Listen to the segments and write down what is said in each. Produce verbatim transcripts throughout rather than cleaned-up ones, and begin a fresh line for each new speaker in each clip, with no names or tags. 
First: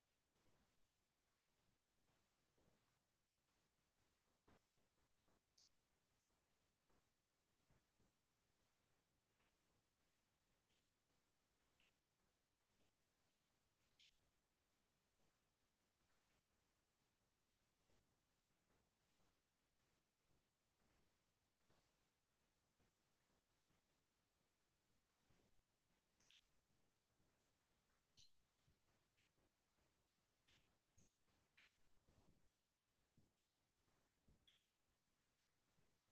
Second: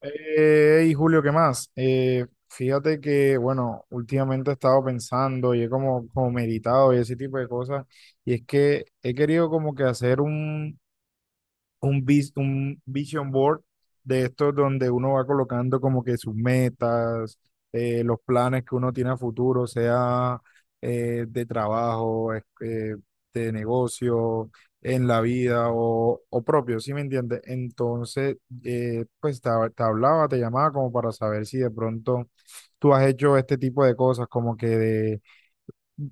Eh, y Julio, ¿qué más? Eh, fíjate que, bueno, últimamente he estado pensando y he como, como meditado y ese tipo de cosas, y es que he querido como que hacer un, un, vis- un vision board de estos donde uno va colocando como que sus metas, eh, los planes que uno tiene a futuro, sea eh, de trabajo, es- eh, de negocio, en la vida o, o propio, ¿sí me entiendes? Entonces, eh, pues te, te hablaba, te llamaba como para saber si de pronto tú has hecho este tipo de cosas, como que de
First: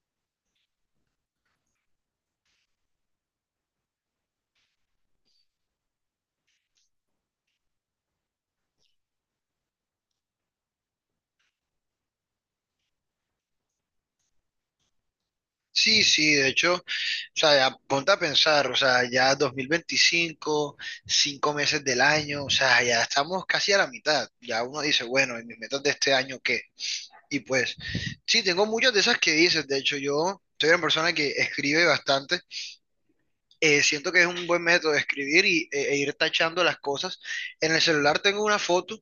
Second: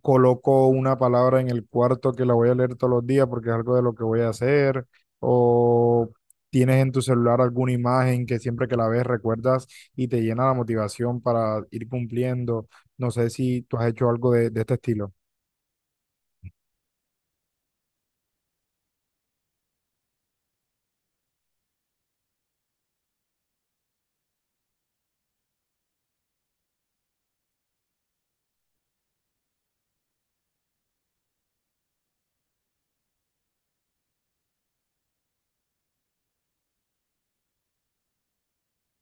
coloco una palabra en el cuarto que la voy a leer todos los días porque es algo de lo que voy a hacer, o tienes en tu celular alguna imagen que siempre que la ves recuerdas y te llena la motivación para ir cumpliendo. No sé si tú has hecho algo de, de este estilo.
Sí, sí, de hecho, o sea, ya ponte a pensar, o sea, ya dos mil veinticinco, cinco meses del año, o sea, ya estamos casi a la mitad. Ya uno dice, bueno, ¿y mis metas de este año qué? Y pues, sí, tengo muchas de esas que dices, de hecho, yo soy una persona que escribe bastante, eh, siento que es un buen método de escribir y, e e ir tachando las cosas. En el celular tengo una foto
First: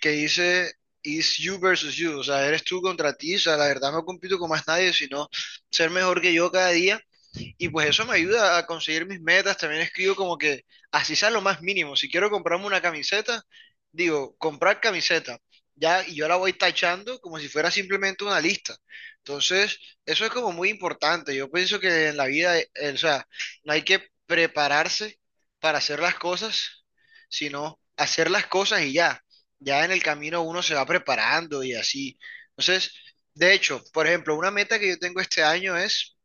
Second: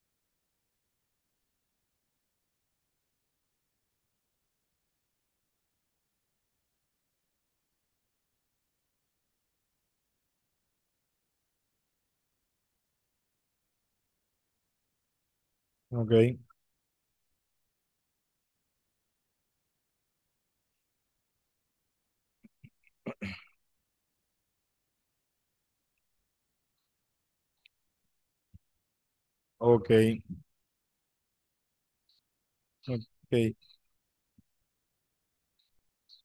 que dice: Is you versus you, o sea, eres tú contra ti, o sea, la verdad no compito con más nadie, sino ser mejor que yo cada día y pues eso me ayuda a conseguir mis metas. También escribo como que así sea lo más mínimo. Si quiero comprarme una camiseta, digo, comprar camiseta. Ya, y yo la
Ok,
voy tachando como si fuera simplemente una lista. Entonces, eso es como muy importante. Yo pienso que en la vida, eh, o sea, no hay que prepararse para hacer las cosas, sino hacer las cosas y ya. Ya
ok,
en el camino uno se va preparando y así. Entonces, de
ok,
hecho, por ejemplo, una meta que yo tengo este año es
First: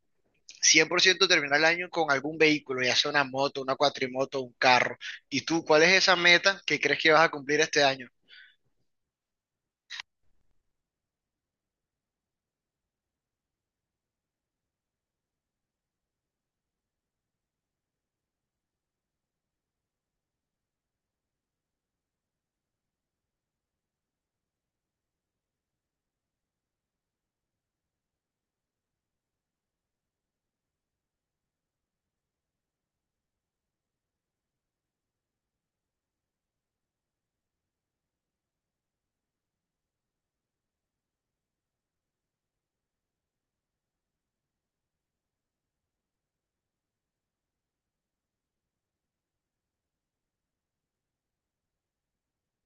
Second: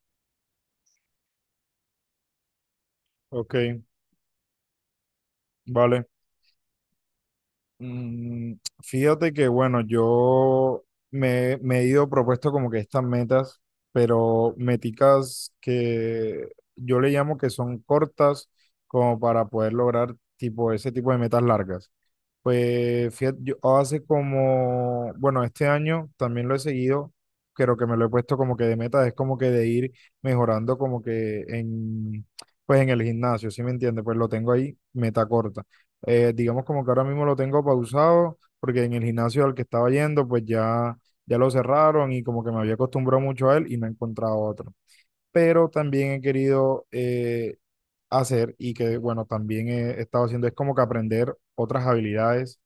cien por ciento terminar el año con algún vehículo, ya sea una
ok,
moto, una cuatrimoto, un carro. ¿Y tú cuál es
vale.
esa meta que crees que vas a cumplir este año?
Mm, Fíjate que, bueno, yo me, me he ido propuesto como que estas metas, pero meticas que yo le llamo que son cortas como para poder lograr tipo ese tipo de metas largas. Pues fíjate, yo hace como, bueno, este año también lo he seguido, creo que me lo he puesto como que de meta, es como que de ir mejorando como que en, pues en el gimnasio, ¿sí me entiendes? Pues lo tengo ahí, meta corta. Eh, digamos como que ahora mismo lo tengo pausado, porque en el gimnasio al que estaba yendo, pues ya, ya lo cerraron y como que me había acostumbrado mucho a él y no he encontrado otro. Pero también he querido eh, hacer y que, bueno, también he he estado haciendo es como que aprender otras habilidades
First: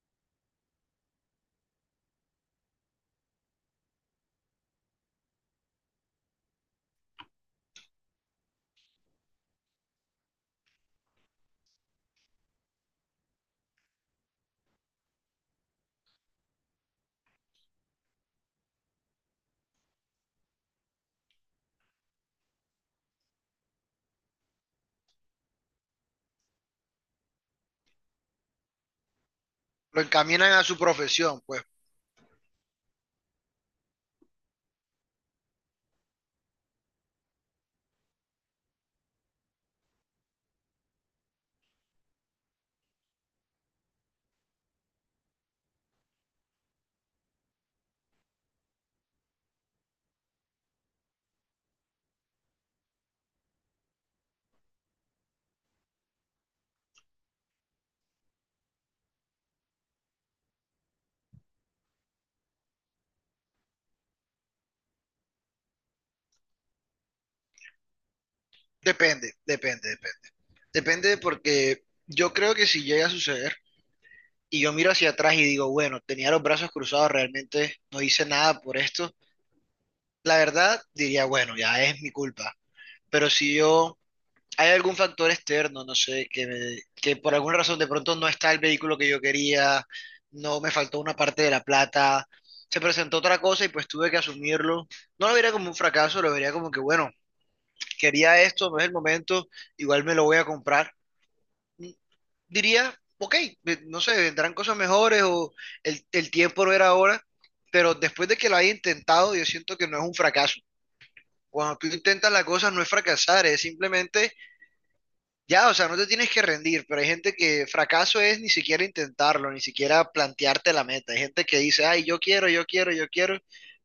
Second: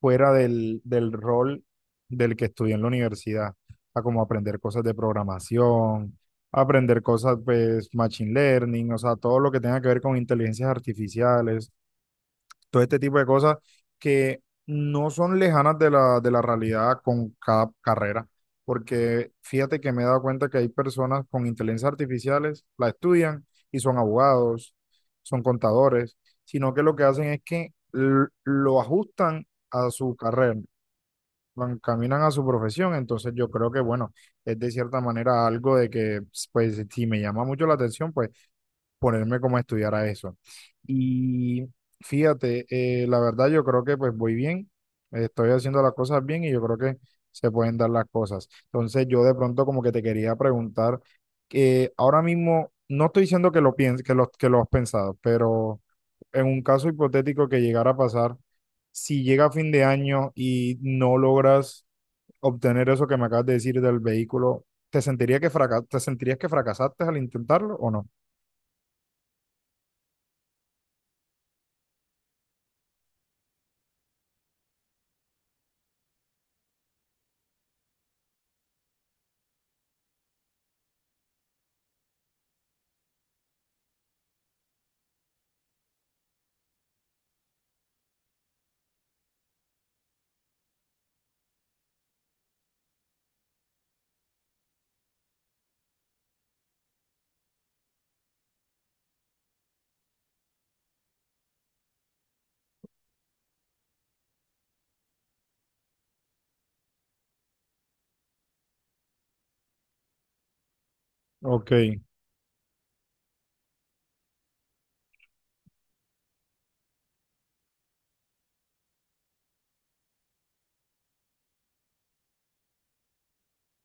fuera del, del rol del que estudié en la universidad, a como aprender cosas de programación, aprender cosas, pues, machine learning, o sea, todo lo que tenga que ver con inteligencias artificiales, todo este tipo de cosas que no son lejanas de la, de la realidad con cada carrera, porque fíjate que me he dado cuenta que hay personas con inteligencias artificiales, la estudian y son abogados, son contadores, sino que lo que hacen es que l- lo ajustan a
¿Lo
su
encaminan
carrera,
a su profesión? Pues
lo encaminan a su profesión. Entonces yo creo que, bueno, es de cierta manera algo de que, pues, si me llama mucho la atención, pues, ponerme como a estudiar a eso. Y fíjate, eh, la verdad yo creo que, pues, voy bien, estoy haciendo las cosas bien y yo creo que se pueden dar las cosas. Entonces yo de pronto como que te quería preguntar, que ahora mismo, no estoy diciendo que lo pienses, que lo, que lo has pensado, pero en un caso hipotético que llegara a pasar, si llega a fin de año y no logras obtener eso que me acabas de decir del vehículo, ¿te sentiría que fraca- te sentirías que fracasaste al intentarlo o no?
depende, depende, depende. Depende porque yo creo que si llega a suceder y yo miro hacia atrás y digo, bueno, tenía los brazos cruzados, realmente no hice nada por esto, la verdad diría, bueno, ya es mi culpa. Pero si yo hay algún factor externo, no sé, que, me- que por alguna razón de pronto no está el vehículo que yo quería, no me faltó una parte de la plata, se presentó otra cosa y pues tuve que asumirlo. No lo vería como un fracaso, lo vería como que, bueno, quería esto, no es el momento, igual me lo voy a comprar. Mm, Diría, ok, ve- no sé, vendrán cosas mejores o el, el tiempo no era ahora, pero después de que lo haya intentado, yo siento que no es un fracaso.
Ok.
Cuando tú intentas la cosa no es fracasar, es simplemente. Ya, o sea, no te tienes que rendir, pero hay gente que fracaso es ni siquiera intentarlo, ni siquiera plantearte la meta. Hay gente que dice, ay, yo quiero, yo quiero, yo quiero,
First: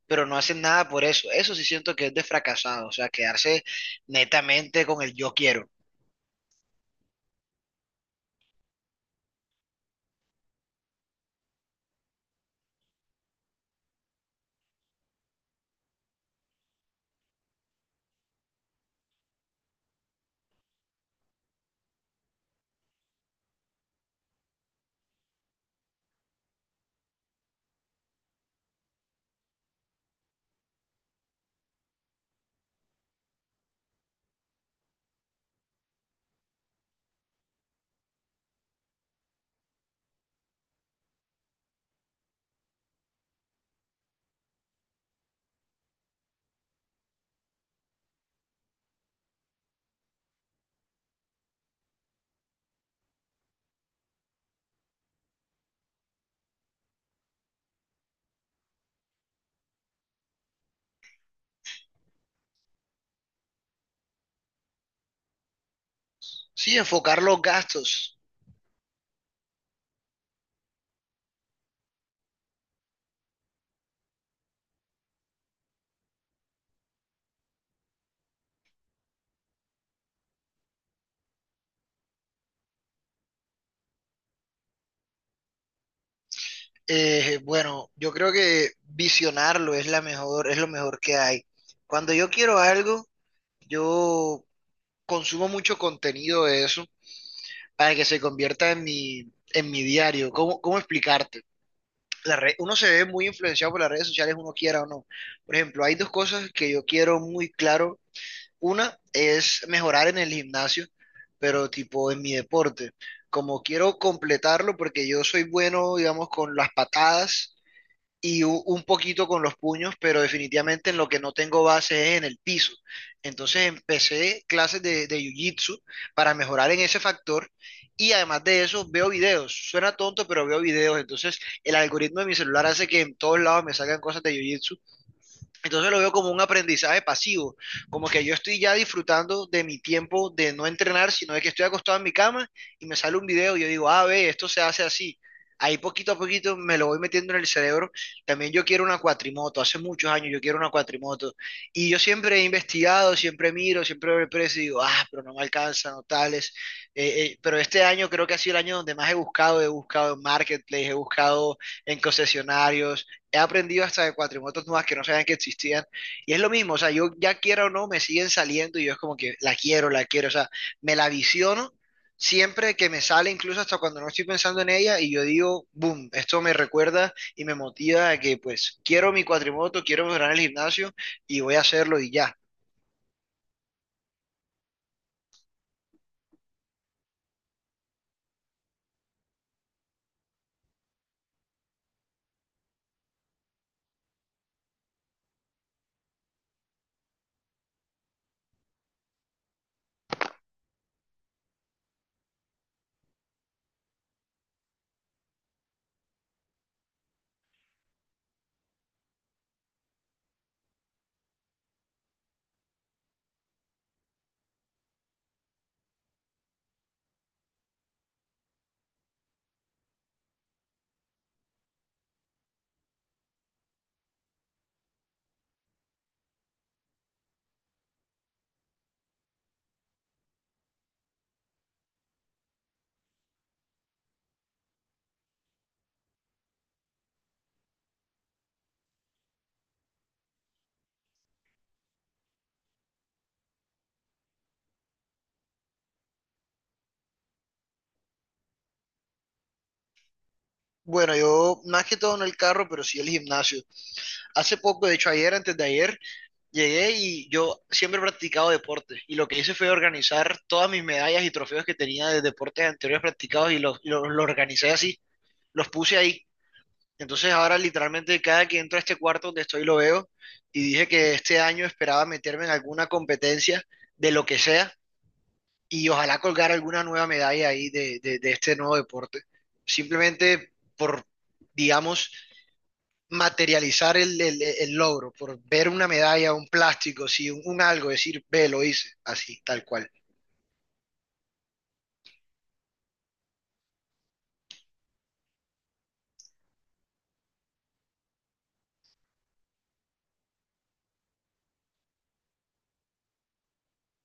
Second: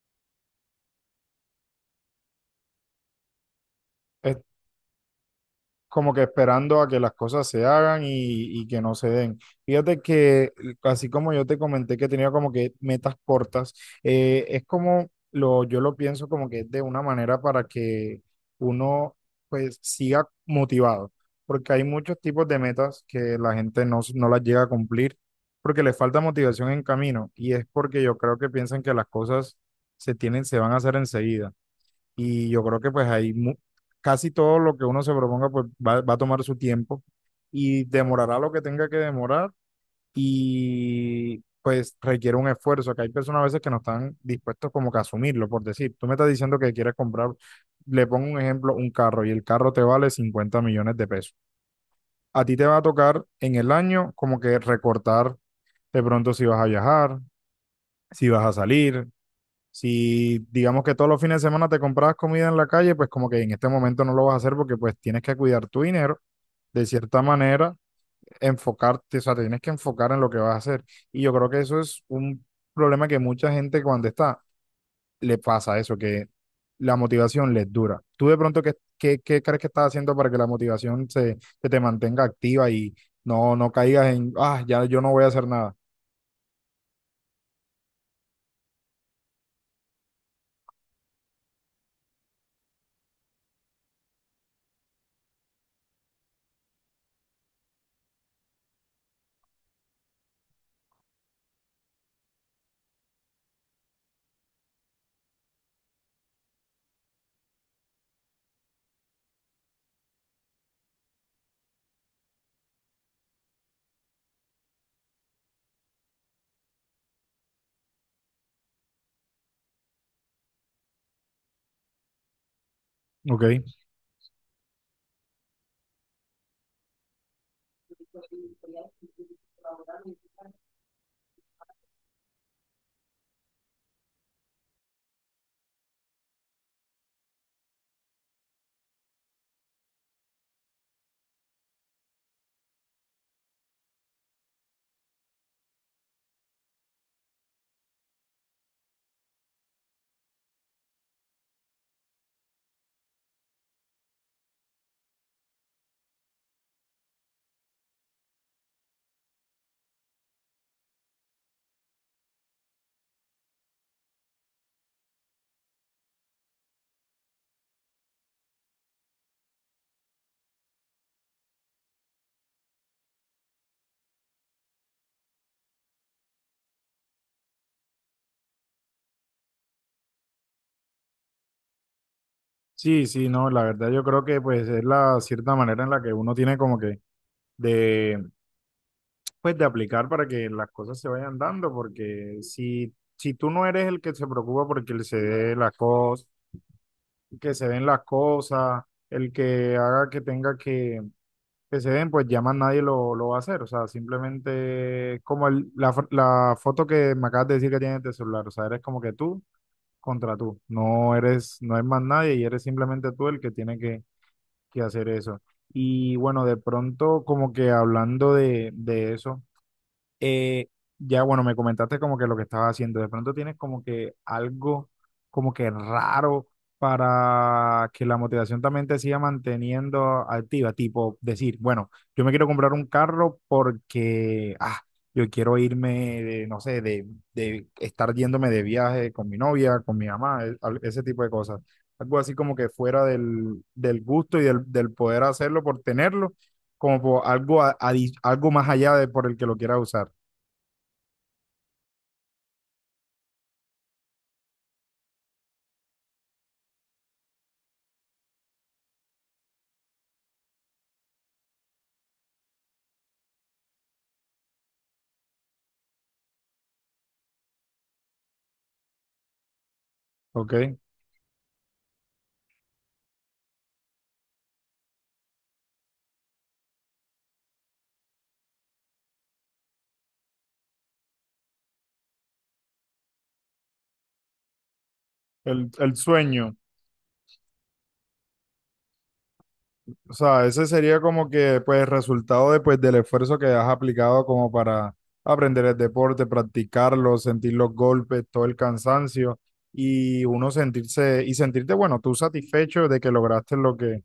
pero no hacen nada por eso. Eso sí siento que es de fracasado, o sea, quedarse netamente con el yo quiero.
Como que esperando a que las cosas se hagan y, y que no se den. Fíjate que, así como yo te comenté que tenía como que metas cortas, eh, es como lo, yo lo pienso como que es de una manera para que uno pues siga motivado, porque hay muchos tipos de metas que la gente no, s- no las llega a cumplir porque le falta motivación en camino, y es porque yo creo que piensan que las cosas se tienen, se van a hacer enseguida. Y yo creo que pues ahí mu- casi todo lo que uno se proponga pues va, va a tomar su tiempo y demorará lo que tenga que demorar y pues requiere un esfuerzo, que hay personas a veces que no están dispuestos como que a asumirlo. Por decir, tú me estás diciendo que quieres comprar, le pongo un ejemplo, un carro, y el carro te vale cincuenta millones de pesos. A ti te va a tocar en el año como que recortar de pronto si vas a viajar, si vas a salir, si digamos que todos los fines de semana te comprabas comida en la calle, pues como que en este momento no lo vas a hacer porque pues tienes que cuidar tu dinero,
Sí,
de cierta
enfocar los
manera,
gastos.
enfocarte, o sea, te tienes que enfocar en lo que vas a hacer. Y yo creo que eso es un problema que mucha gente cuando está, le pasa eso, que la motivación les dura. ¿Tú de pronto qué, qué, qué crees que estás haciendo para que la motivación se, se te mantenga activa y no, no caigas en, ah, ya yo no voy a hacer nada?
Eh, bueno, yo creo que visionarlo es la mejor, es lo mejor que hay. Cuando yo quiero algo, yo consumo mucho contenido de eso para que se convierta en mi, en mi diario. ¿Cómo, cómo explicarte? La red- uno se ve muy influenciado por las redes sociales, uno quiera o no. Por ejemplo, hay dos cosas que yo quiero muy claro. Una es mejorar en el gimnasio, pero tipo en mi deporte. Como quiero completarlo, porque yo soy bueno, digamos, con las patadas, y u- un poquito con los puños, pero definitivamente en lo que no tengo base es en el piso.
Ok.
Entonces empecé clases de, de jiu-jitsu para mejorar en ese factor y además de eso veo videos. Suena tonto, pero veo videos. Entonces el algoritmo de mi celular hace que en todos lados me salgan cosas de jiu-jitsu, entonces lo veo como un aprendizaje pasivo, como que yo estoy ya disfrutando de mi tiempo de no entrenar, sino de que estoy acostado en mi cama y me sale un video y yo digo, ah, ve, esto se hace así. Ahí poquito a poquito me lo voy metiendo en el cerebro. También yo quiero una cuatrimoto, hace muchos años yo quiero una cuatrimoto. Y yo siempre he investigado, siempre miro, siempre veo el precio y digo, ah, pero no me alcanza, no tales. Eh, eh, pero este año creo que ha sido el año donde más he buscado, he buscado en marketplace, he buscado en concesionarios, he aprendido hasta de cuatrimotos nuevas que no sabían que existían. Y es lo mismo, o sea, yo ya quiera o no, me siguen saliendo y yo es como que la quiero, la quiero, o sea, me la visiono siempre que me sale, incluso hasta cuando no estoy pensando en ella, y yo digo, boom, esto me recuerda y me motiva a que pues quiero mi cuatrimoto, quiero mejorar el gimnasio y voy a hacerlo y ya.
Sí, sí, no, la verdad yo creo que pues es la cierta manera en la que uno tiene como que de, pues, de aplicar para que las cosas se vayan dando, porque si, si tú no eres el que se preocupa porque se dé las cosas, que se den las cosas, el que haga que tenga que, que se den, pues ya más nadie lo, lo va a hacer. O sea, simplemente es como el- la, fo- la foto que me acabas de decir que tienes de celular, o sea, eres como que tú contra tú, no eres, no es más nadie y eres simplemente tú el que tiene que que hacer eso. Y bueno, de pronto como que hablando de, de eso. Eh, ya, bueno, me comentaste como que lo que estabas haciendo. De pronto tienes como que algo como que raro para que la motivación también te siga manteniendo activa. Tipo, decir, bueno, yo me quiero comprar un carro porque, ah, yo quiero irme, de, no sé, de, de estar yéndome de viaje con mi novia, con mi mamá, e- al- ese tipo de cosas. Algo así como que fuera del, del gusto y del, del poder hacerlo por tenerlo, como por algo, a- adi- algo más allá de por el que lo quiera usar.
Bueno, yo más que todo en el carro, pero sí el gimnasio. Hace poco, de hecho ayer, antes de ayer, llegué y yo siempre he practicado deporte y lo que hice fue organizar todas mis medallas y trofeos que tenía de deportes anteriores practicados y los, los, los organicé así, los puse ahí. Entonces ahora literalmente cada que entro a este cuarto donde estoy lo veo y
Ok,
dije que este año esperaba meterme en alguna competencia de lo que sea y ojalá colgar alguna nueva medalla ahí de, de, de este nuevo deporte. Simplemente por, digamos, materializar el, el- el logro, por ver
el,
una
el
medalla, un
sueño,
plástico, sí, un, un algo, decir, ve, lo hice, así, tal cual.
o sea, ese sería como que pues resultado de, pues, del esfuerzo que has aplicado como para aprender el deporte, practicarlo, sentir los golpes, todo el cansancio, y uno sentirse y sentirte, bueno, tú satisfecho de que lograste lo que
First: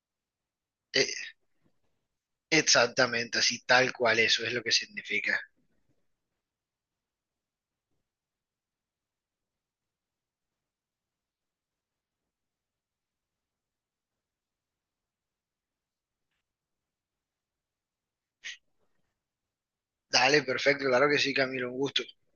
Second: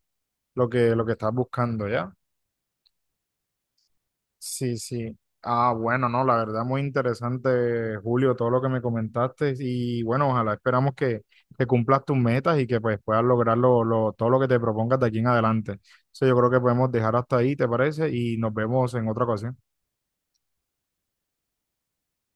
lo que lo
Eh,
que estás buscando, ¿ya?
exactamente, así, tal cual, eso es lo que
Sí, sí.
significa.
Ah, bueno, no, la verdad muy interesante, Julio, todo lo que me comentaste. Y bueno, ojalá esperamos que, que cumplas tus metas y que pues puedas lograr lo- lo- todo lo que te propongas de aquí en adelante. Entonces yo creo que podemos dejar hasta ahí, ¿te parece? Y nos vemos en otra ocasión.
Dale, perfecto, claro que sí, Camilo, un gusto.